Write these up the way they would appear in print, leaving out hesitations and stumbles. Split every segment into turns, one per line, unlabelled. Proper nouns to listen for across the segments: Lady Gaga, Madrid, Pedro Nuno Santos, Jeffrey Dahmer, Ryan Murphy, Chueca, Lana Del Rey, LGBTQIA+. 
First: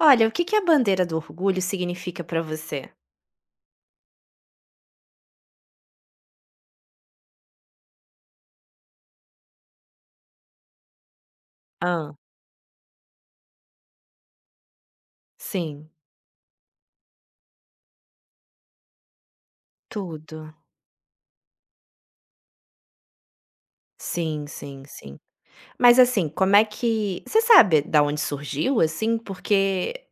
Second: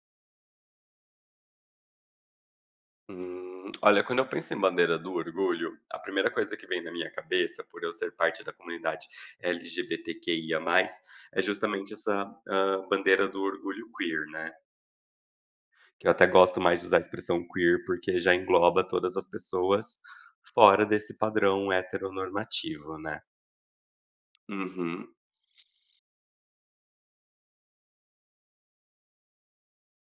Olha, o que que a bandeira do orgulho significa pra você?
Olha, quando eu penso em bandeira do orgulho, a primeira coisa que vem na minha cabeça, por eu ser parte da comunidade LGBTQIA+, é justamente
Hã.
essa, bandeira do orgulho queer, né.
Sim.
Que eu até gosto mais de usar a expressão queer, porque já engloba todas as pessoas
Tudo.
fora desse padrão heteronormativo, né.
Sim, sim,
Uhum.
sim. Mas, assim, como é que você sabe da onde surgiu, assim? Porque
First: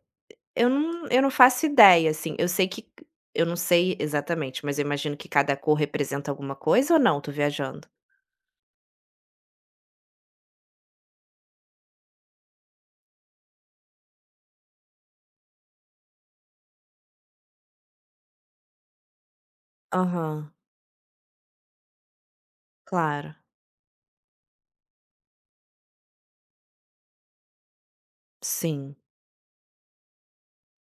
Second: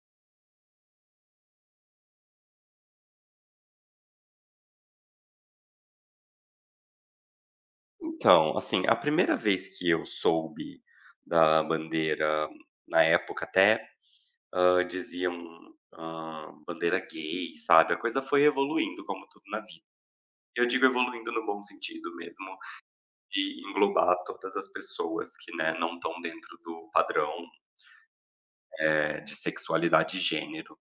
eu não faço ideia, assim. Eu sei que eu não sei exatamente, mas eu imagino que cada cor representa alguma coisa ou não? Tô viajando?
Então, assim, a primeira vez que eu soube da bandeira, na época diziam, bandeira gay, sabe, a coisa foi evoluindo como tudo na vida.
Aham.
Eu digo evoluindo no bom sentido mesmo,
Claro.
de englobar todas as pessoas que, né, não estão dentro do padrão,
Sim,
de sexualidade e gênero.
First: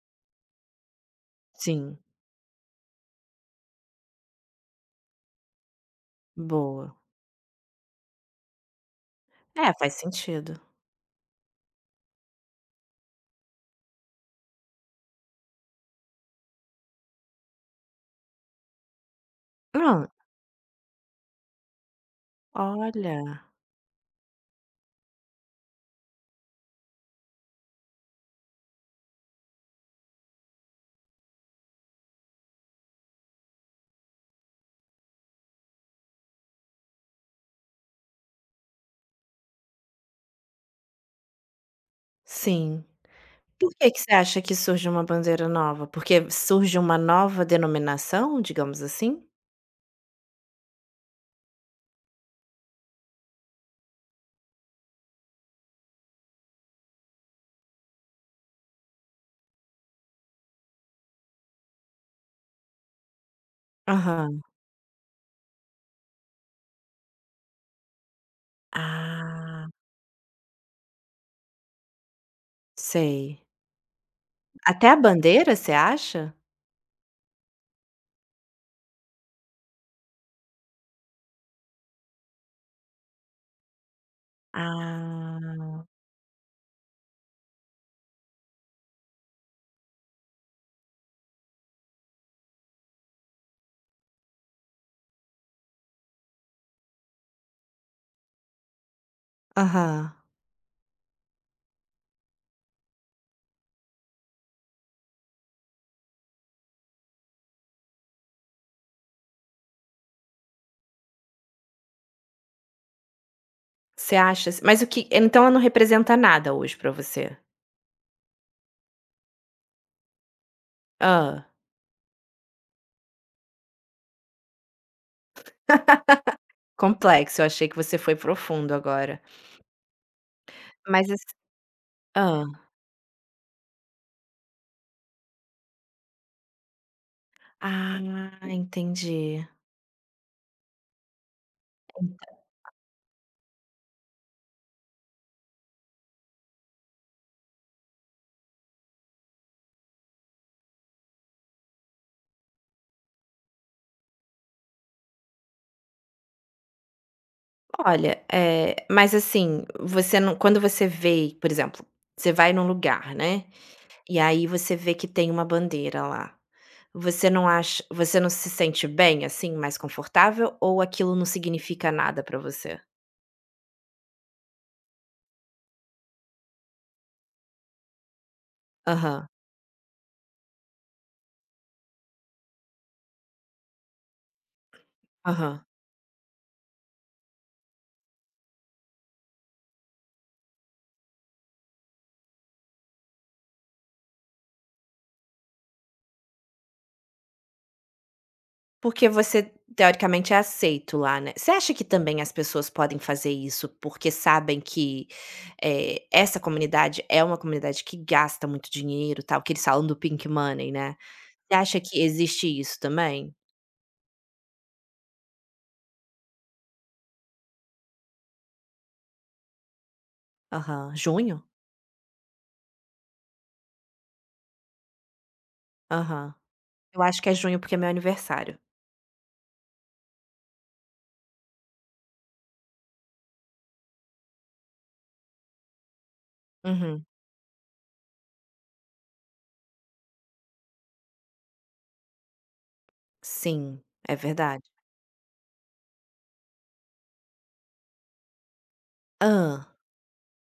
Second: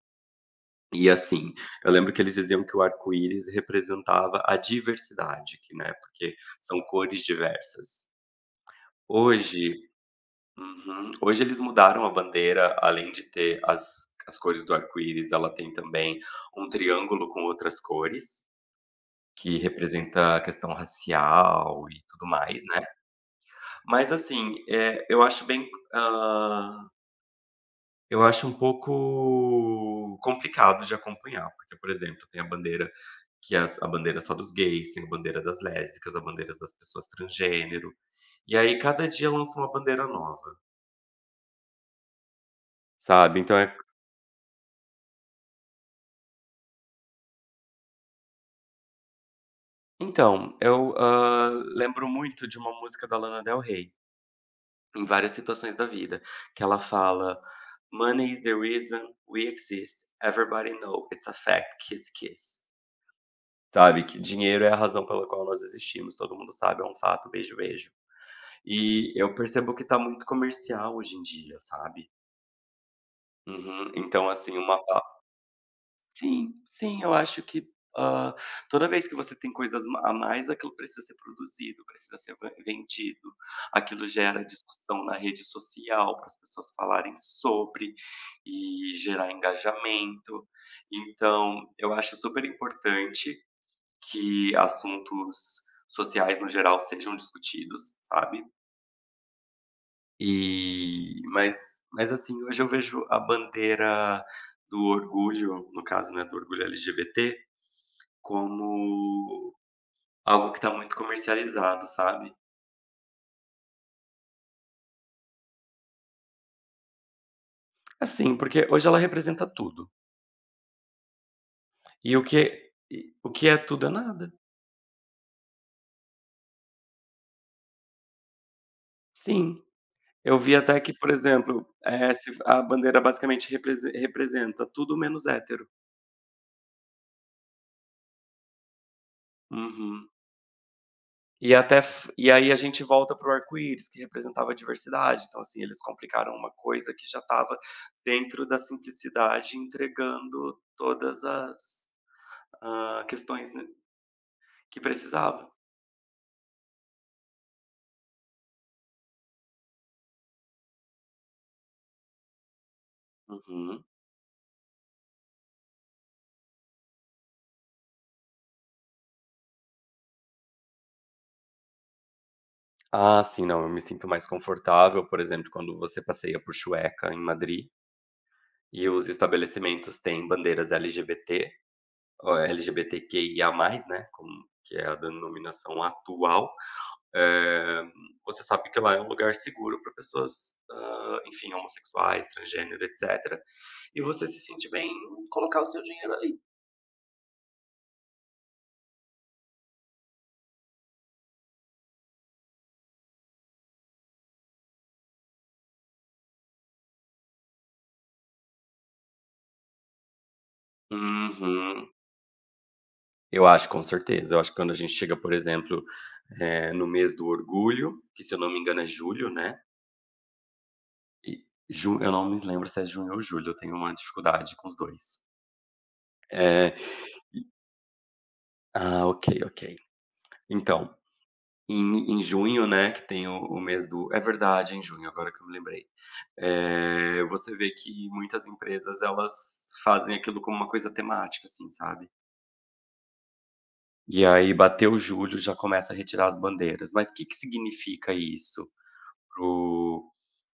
E assim, eu
sim.
lembro que eles diziam que o arco-íris representava a diversidade, que, né, porque são
Boa.
cores diversas.
É,
Hoje
faz sentido.
Uhum. Hoje eles mudaram a bandeira, além de ter as cores do arco-íris, ela tem também um triângulo com outras cores, que
Hã.
representa a questão racial e tudo mais, né.
Olha.
Mas assim, eu acho bem, hã, eu acho um pouco complicado de acompanhar, porque, por exemplo, tem a bandeira a bandeira só dos gays, tem a bandeira das lésbicas, a bandeira das pessoas transgênero, e aí cada dia lança uma bandeira nova,
Sim.
sabe.
Por que que você acha que surge uma bandeira nova? Porque surge uma nova denominação, digamos assim?
Então, eu lembro muito de uma música da Lana Del Rey, em várias situações da vida, que ela fala: "Money is the reason we exist. Everybody know it's a fact. Kiss, kiss". Sabe, que
Aham.
dinheiro é a razão pela qual nós existimos, todo mundo sabe, é um fato, beijo, beijo. E eu
Ah,
percebo que tá muito comercial hoje em dia, sabe.
sei.
Uhum. Então, assim, uma
Até a bandeira, você acha?
Sim, sim, eu acho que, hã, toda vez que você tem coisas ma a mais, aquilo precisa ser produzido, precisa ser van vendido, aquilo gera discussão na rede
Ah,
social para as pessoas falarem sobre e gerar engajamento. Então, eu acho super importante que assuntos sociais no geral sejam discutidos, sabe.
aham.
Mas assim, hoje eu vejo a bandeira do orgulho, no caso, né, do orgulho LGBT como algo que tá muito comercializado, sabe.
Você acha, mas o que então? Ela não representa nada hoje pra você?
Assim, porque hoje ela representa tudo.
Ah,
E o que é tudo é nada.
complexo, eu achei que você foi profundo agora.
Sim, eu vi até que,
Mas
por
ass
exemplo, se
Hã.
a bandeira basicamente representa tudo menos hétero.
Ah, entendi.
Uhum. E até f e aí a gente volta para o arco-íris, que representava a diversidade. Então, assim, eles complicaram uma coisa que já estava dentro da simplicidade, entregando todas as, questões, né, que precisava.
Olha, mas assim, você não, quando você vê, por exemplo, você vai num lugar, né.
Uhum.
E aí você vê que tem uma bandeira lá. Você não acha, você não se sente bem, assim, mais confortável, ou aquilo não significa nada pra você?
Ah, sim, não, eu me sinto mais confortável, por exemplo, quando você passeia por Chueca, em Madrid, e os
Aham,
estabelecimentos têm bandeiras LGBT, ou LGBTQIA+, né, como que é a
aham.
denominação atual, eh, você sabe que lá é um lugar seguro para pessoas, enfim, homossexuais, transgênero, etcétera, e você se sente bem em colocar o seu dinheiro ali.
Porque você teoricamente é aceito lá, né. Você acha que também as pessoas podem fazer isso porque sabem que, essa comunidade é uma comunidade que gasta muito dinheiro, tal, que eles falam do pink money, né. Você acha
Uhum.
que existe isso também?
Eu acho, com certeza. Eu acho que quando a gente chega, por exemplo, no mês do orgulho, que se eu não me engano é julho, né,
Aham. Junho?
E ju eu não me lembro se é junho ou julho, eu tenho uma dificuldade com os 2.
Aham.
Eh,
Eu acho que é junho porque é meu aniversário.
ah, ok, ok. Então, em junho, né, que tem o mês do é verdade, é em junho, agora que eu me lembrei.
Uhum.
Você vê que muitas empresas, elas fazem aquilo como uma coisa temática, assim, sabe.
Sim, é
E aí
verdade.
bateu julho, já começa a retirar as bandeiras. Mas o que que significa isso para
Hã.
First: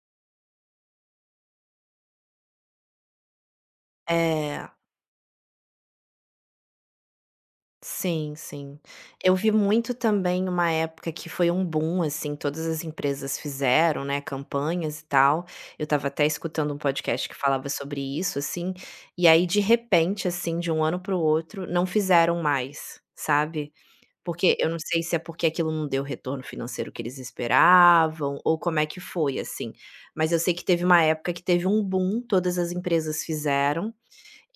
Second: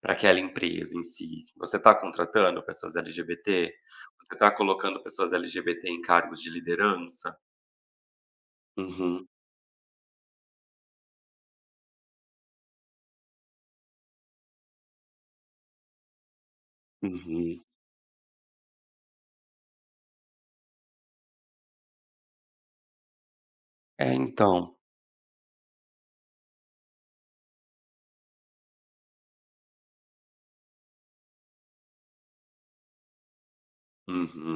aquela empresa em si? Você está contratando pessoas LGBT? Você está
É.
colocando pessoas LGBT em cargos de liderança?
Sim, sim.
Uhum,
Eu vi muito também uma época que foi um boom, assim, todas as empresas fizeram, né, campanhas e tal. Eu estava até escutando um podcast que
uhum.
falava sobre isso, assim, e aí de repente, assim, de um ano para o outro, não fizeram mais, sabe.
É,
Porque eu
então.
não sei se é porque aquilo não deu o retorno financeiro que eles esperavam, ou como é que foi, assim. Mas eu sei que teve uma época que teve um boom, todas as empresas fizeram.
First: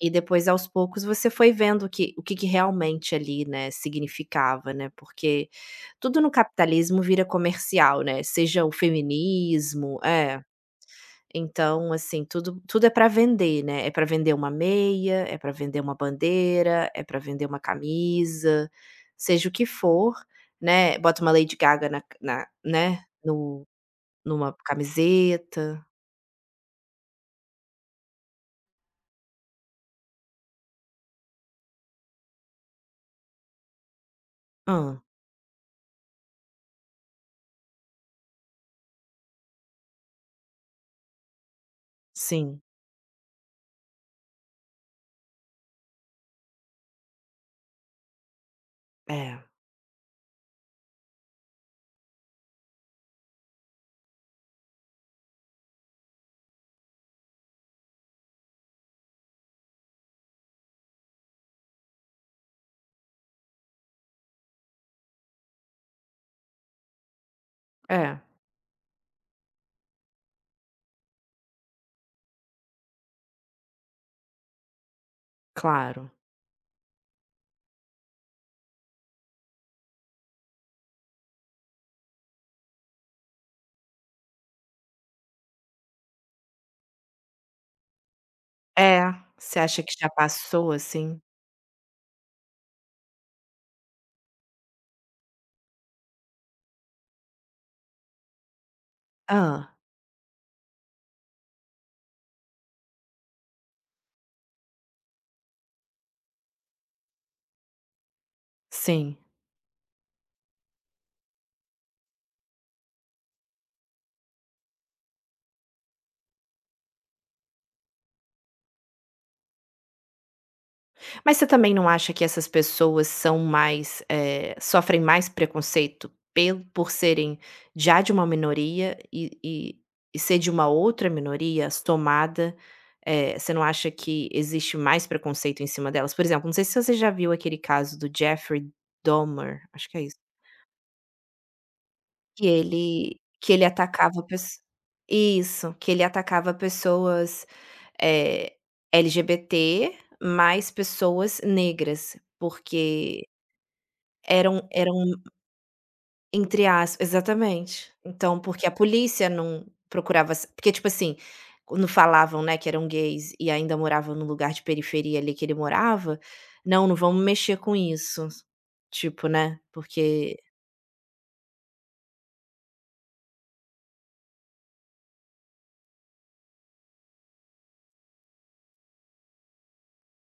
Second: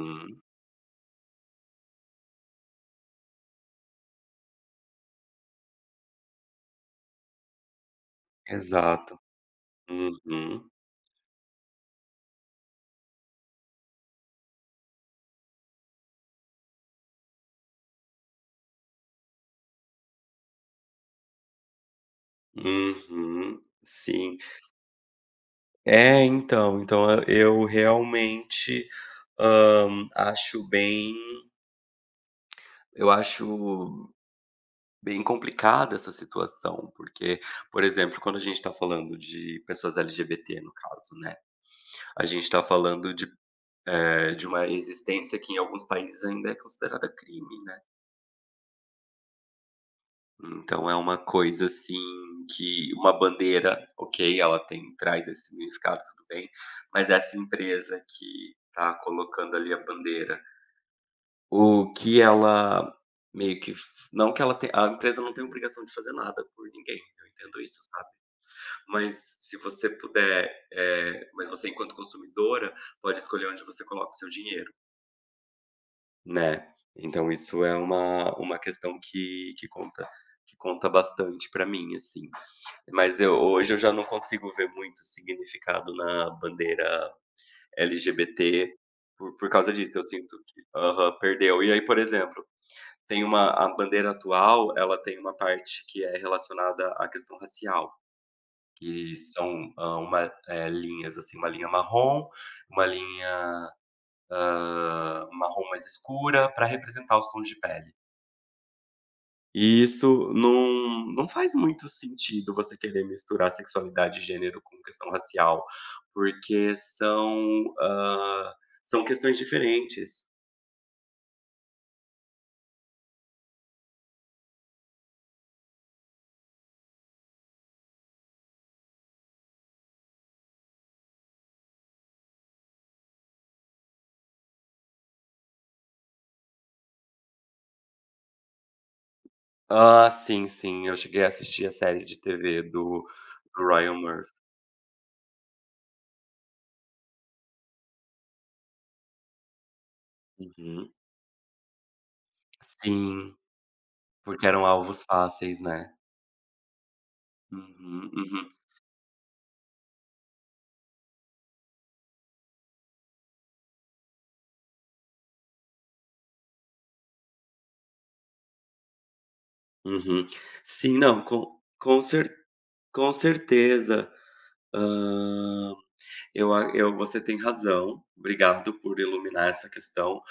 E depois aos poucos você foi vendo o que o que realmente ali, né, significava, né, porque tudo no capitalismo vira comercial, né, seja o
exato.
feminismo é.
Uhum,
Então, assim, tudo é para vender, né, é para vender uma meia, é para vender uma bandeira, é para vender uma camisa, seja o que for, né, bota uma Lady Gaga na né,
uhum,
no
sim.
numa camiseta.
É, então, então eu realmente, hã, acho bem eu acho
Ah.
bem complicada essa situação, porque, por exemplo, quando a gente está falando de pessoas LGBT, no caso, né? A gente
Sim.
está falando de, de uma existência que em alguns países ainda é considerada crime, né.
É,
Então é uma coisa, assim, que uma bandeira, ok, ela tem traz esse significado, tudo bem, mas essa empresa que tá colocando ali a bandeira, o que ela meio que f não que ela tem a empresa não tem obrigação de fazer nada por ninguém, eu entendo isso, sabe.
é,
Mas se você puder, mas você enquanto consumidora, pode escolher onde você coloca o seu dinheiro.
claro.
Né. Então isso é uma questão que conta bastante pra mim, assim. Mas eu hoje eu já não consigo ver muito significado na bandeira LGBT
É,
por
você
causa
acha que
disso, eu
já
sinto que
passou,
aham,
assim?
perdeu. E aí, por exemplo, tem uma a bandeira atual, ela tem uma parte que é relacionada à questão racial, que
Hã,
são, linhas, assim, uma linha marrom, uma linha, marrom mais escura para representar os tons de pele.
sim.
E isso não faz muito sentido você querer misturar sexualidade e gênero com questão racial, porque são, são questões diferentes.
Mas você também não acha que essas pessoas são mais, sofrem mais preconceito pelo, por serem já de uma minoria, e ser de uma outra minoria somada, você não acha que existe mais preconceito em cima delas? Por exemplo, não sei se você já viu aquele caso do Jeffrey Dahmer, acho que é
Ah,
isso.
sim, sim, eu cheguei a assistir a série de
Que
TV do
ele que ele
do Ryan
atacava
Murphy.
pesso isso, que ele atacava pessoas, eh, LGBT, mais
Uhum.
pessoas negras, porque
Sim, porque eram
eram
alvos fáceis, né.
entre as exatamente.
Uhum,
Então,
uhum,
porque a polícia não procurava sa porque, tipo assim, quando falavam, né, que eram gays e ainda moravam no lugar de periferia ali que ele morava, "Não, não vamos mexer com isso", tipo, né,
uhum.
porque
Sim, não, com certeza. Ah, eu você tem razão, obrigado por iluminar essa questão,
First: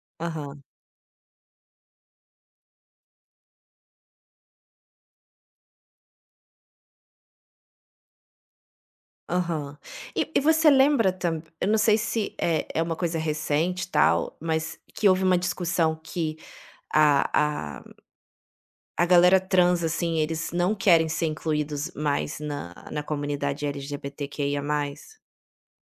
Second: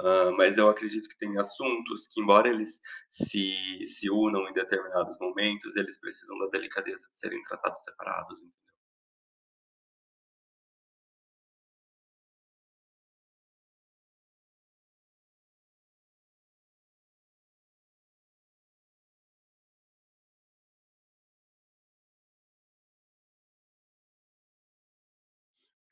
mas
aham.
eu acredito que tem assuntos que embora eles se unam em determinados momentos, eles precisam da delicadeza de serem tratados separados.
Aham. E você lembra também, eu não sei se é é uma coisa recente e tal, mas que houve uma discussão que a a a galera trans, assim, eles não querem ser incluídos mais na comunidade LGBTQIA+.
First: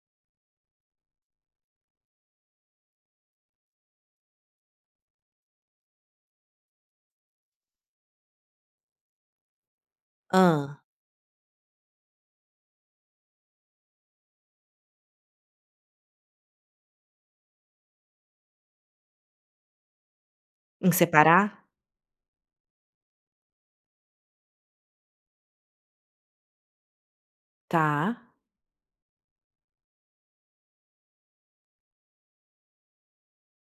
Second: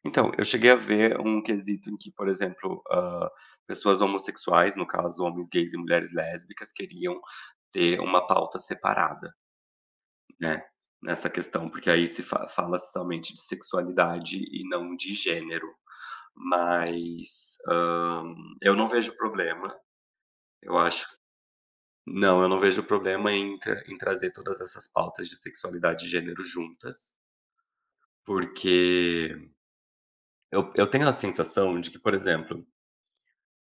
Então, eu cheguei a ver um quesito em que, por exemplo, pessoas homossexuais, no caso homens gays e mulheres lésbicas, queriam ter uma pauta separada, né,
Ah.
nessa questão, porque aí se fa fala somente de sexualidade e não de gênero. Mas, eu não vejo problema, eu
Em
acho
separar?
não, eu não vejo problema em tra em trazer todas essas pautas de sexualidade e gênero juntas,
Tá.
porque eu tenho a sensação de que, por exemplo,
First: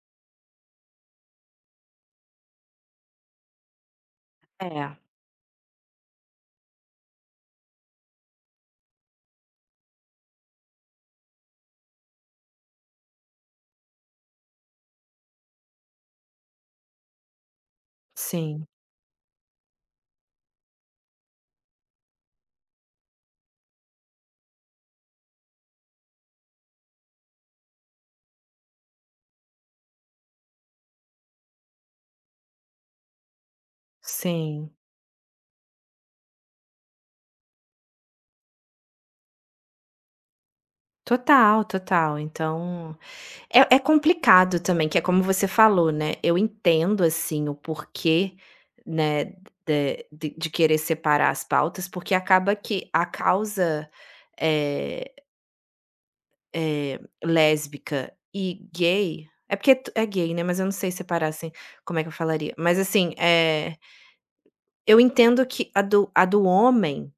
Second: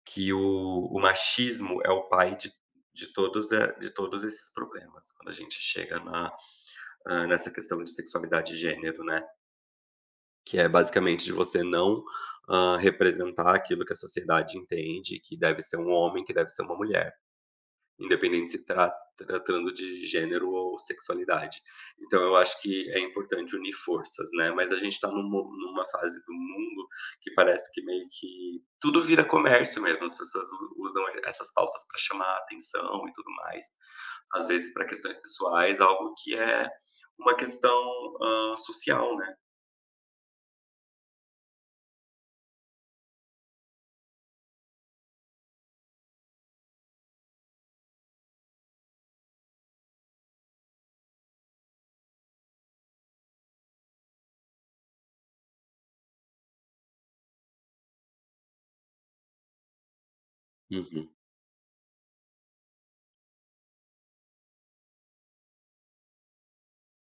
que o machismo é o pai de todos de todos esses
É.
problemas, quando a gente chega na nessa questão de sexualidade e gênero, né, que é basicamente de você não representar aquilo que a sociedade entende que deve ser um homem, que deve ser uma mulher, independente se
Sim,
tra tratando de gênero ou sexualidade. Então eu acho que é importante unir forças, né? Mas a gente está numa fase do mundo que parece que meio que tudo vira comércio mesmo. As pessoas usam essas pautas para chamar a atenção e tudo mais, às
sim.
vezes para questões pessoais, algo que é uma questão, social, né?
Total, total. Então é é complicado também, que é como você falou, né, eu entendo, assim, o porquê, né, de querer separar as pautas, porque acaba que a causa, eh lésbica e gay é porque t é gay, né, mas eu não sei
Uhum.
separar, assim, como é que eu falaria. Mas, assim, eu entendo que a do homem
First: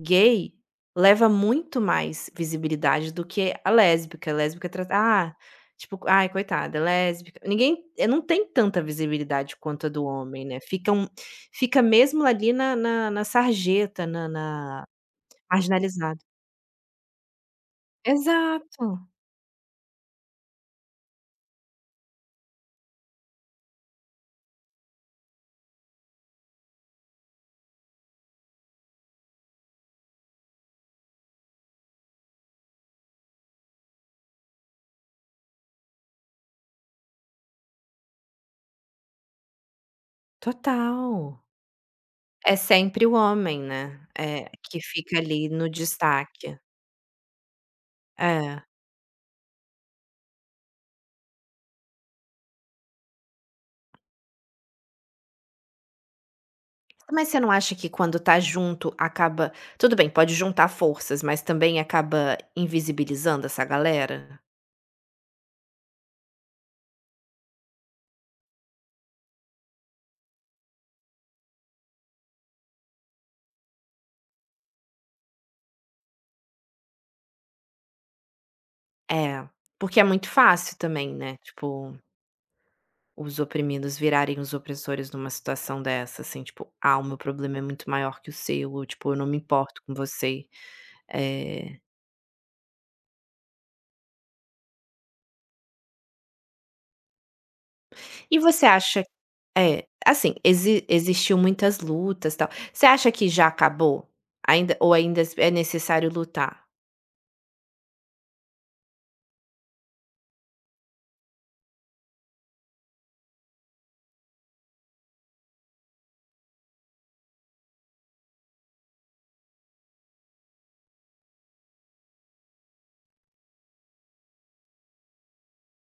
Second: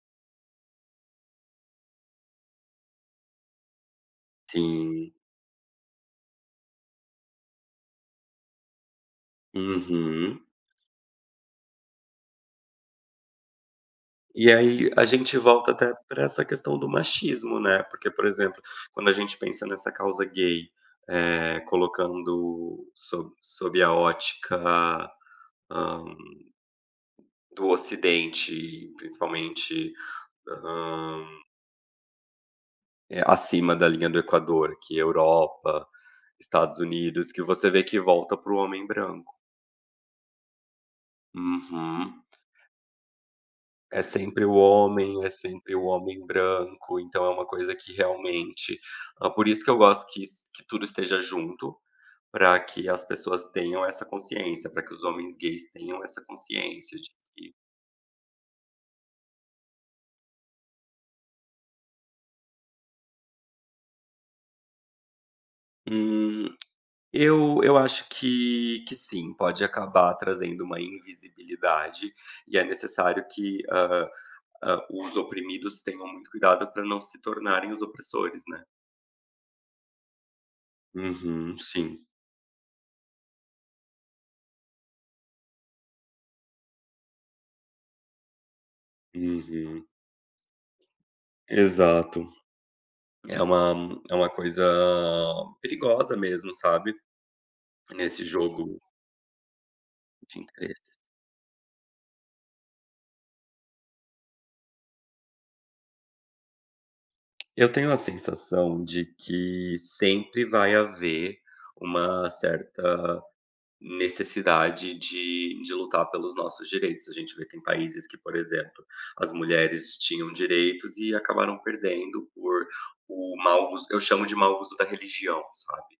gay leva muito mais visibilidade do que a lésbica. A lésbica é trata
Sim.
ah, tipo, "Ai, coitada, é lésbica", ninguém, não tem tanta visibilidade quanto a do
Uhum.
homem, né, fica um, fica mesmo ali na sarjeta, na
E
na
aí a gente volta até
marginalizado.
para essa questão do machismo, né, porque, por exemplo,
Exato,
quando a gente pensa nessa causa gay, colocando sob a ótica, hã, do Ocidente, principalmente, hã, acima da linha do Equador, que é Europa, Estados Unidos, que você vê que volta para o homem branco.
total.
Uhum.
É sempre o homem, né,
É sempre o
que fica
homem, é
ali no
sempre o homem
destaque.
branco, então é uma coisa que
É.
realmente por isso que eu gosto que tudo esteja junto, para que as pessoas tenham essa consciência, para que os homens gays tenham essa consciência de
Mas você não
que
acha que quando tá junto acaba, tudo bem, pode juntar forças, mas também acaba invisibilizando essa galera?
hum, eu acho que sim, pode acabar trazendo uma invisibilidade, e é necessário que os oprimidos tenham muito cuidado para não se tornarem os opressores, né.
É, porque é muito fácil também, né,
Uhum,
tipo,
sim.
os oprimidos virarem os opressores numa situação dessa, assim, tipo: "Ah, o meu problema é muito maior que o seu", ou tipo: "Eu não me importo
Uhum.
com você". Eh,
Exato. É uma é uma coisa perigosa mesmo, sabe, nesse
e você
jogo
acha, é, assim,
de interesse.
existiu muitas lutas, tal. Você acha que já acabou? Ainda, ou ainda s é necessário lutar?
Eu tenho a sensação de que sempre vai haver uma certa necessidade de lutar pelos nossos direitos. A gente vê que tem países que, por exemplo, as mulheres tinham direitos e acabaram perdendo por o mau uso eu chamo de mau uso da religião, sabe,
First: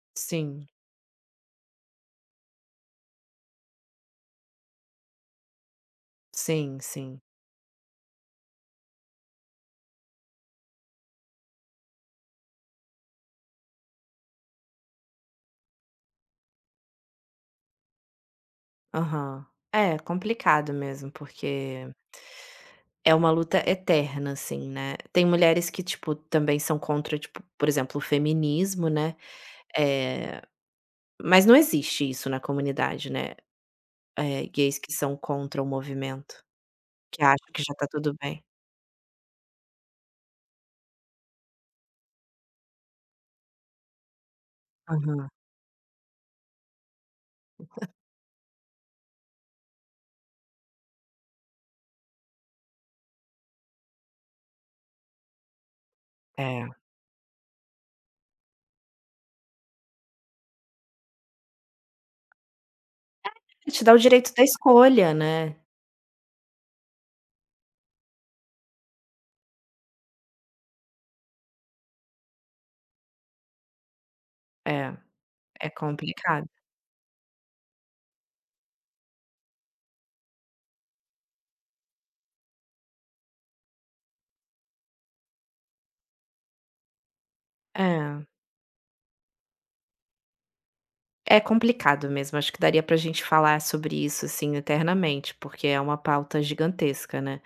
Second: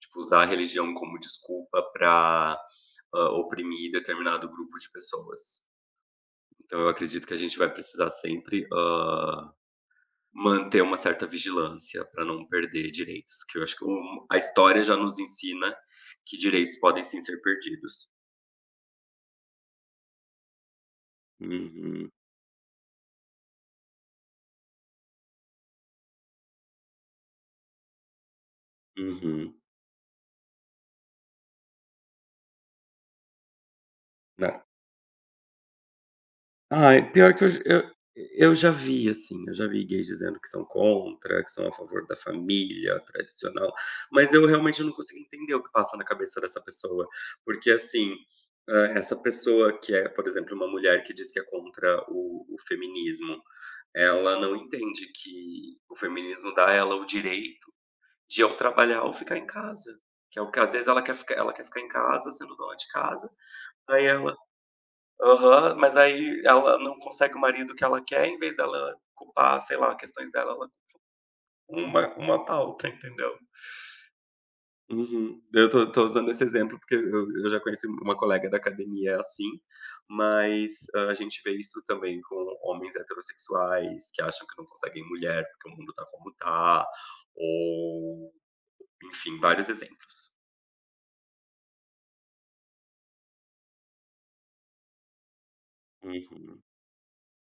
tipo, usar a
Sim,
religião como desculpa para oprimir determinado grupo de pessoas.
sim,
Então eu
sim.
acredito que a gente vai precisar sempre, manter uma certa vigilância para não perder direitos, que eu acho que o a história já nos ensina que direitos podem sim ser perdidos.
Aham. É, complicado mesmo, porque
Uhum,
é uma luta eterna, assim, né. Tem mulheres que, tipo, também são contra, tipo, por exemplo, o feminismo, né,
uhum.
eh, mas não existe isso na comunidade, né,
Na
gays que são contra o movimento,
Ai,
que
pior que
acham
eu j
que já tá
eu
tudo bem.
eu já vi, assim, eu já vi gays dizendo que são contra, que são a favor da família tradicional, mas eu realmente não consigo
Aham.
entender o que passa na cabeça dessa pessoa, porque, assim, essa pessoa que é, por exemplo, uma mulher que diz que é contra o feminismo, ela não entende que o feminismo
É.
dá a ela o direito de ou trabalhar ou ficar em casa, que é o que às vezes ela quer ficar em casa sendo dona de casa,
Te dá o
daí
direito
ela
da escolha, né.
aham, mas aí ela não consegue o marido que ela quer, em vez dela culpar, sei lá, questões dela, ela uma pauta, entendeu?
É,
Uhum. Eu
é
tô usando esse
complicado.
exemplo, porque eu já conheci uma colega da academia assim, mas ah, a gente vê isso também com homens heterossexuais que acham que não conseguem mulher, porque o mundo tá como tá,
É.
ou enfim, vários exemplos.
É complicado mesmo, acho que daria pra gente falar sobre isso, assim, eternamente, porque é uma pauta
Uhum,
gigantesca, né.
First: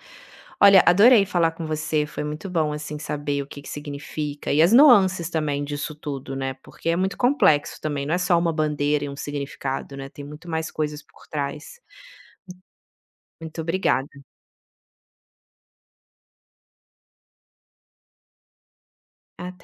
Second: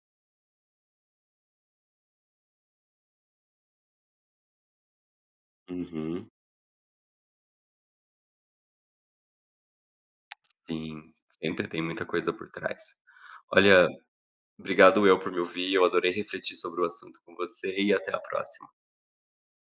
Olha, adorei falar com você, foi muito bom, assim, saber o que que significa e as nuances também disso
uhum.
tudo, né, porque é muito complexo também, não é só uma bandeira e um significado, né, tem muito mais coisas
Sim,
por
sempre
trás.
tem muita coisa por trás.
Muito
Olha
obrigada.
Obrigado eu por me ouvir, eu adorei refletir sobre o assunto com você e até a próxima.
Até.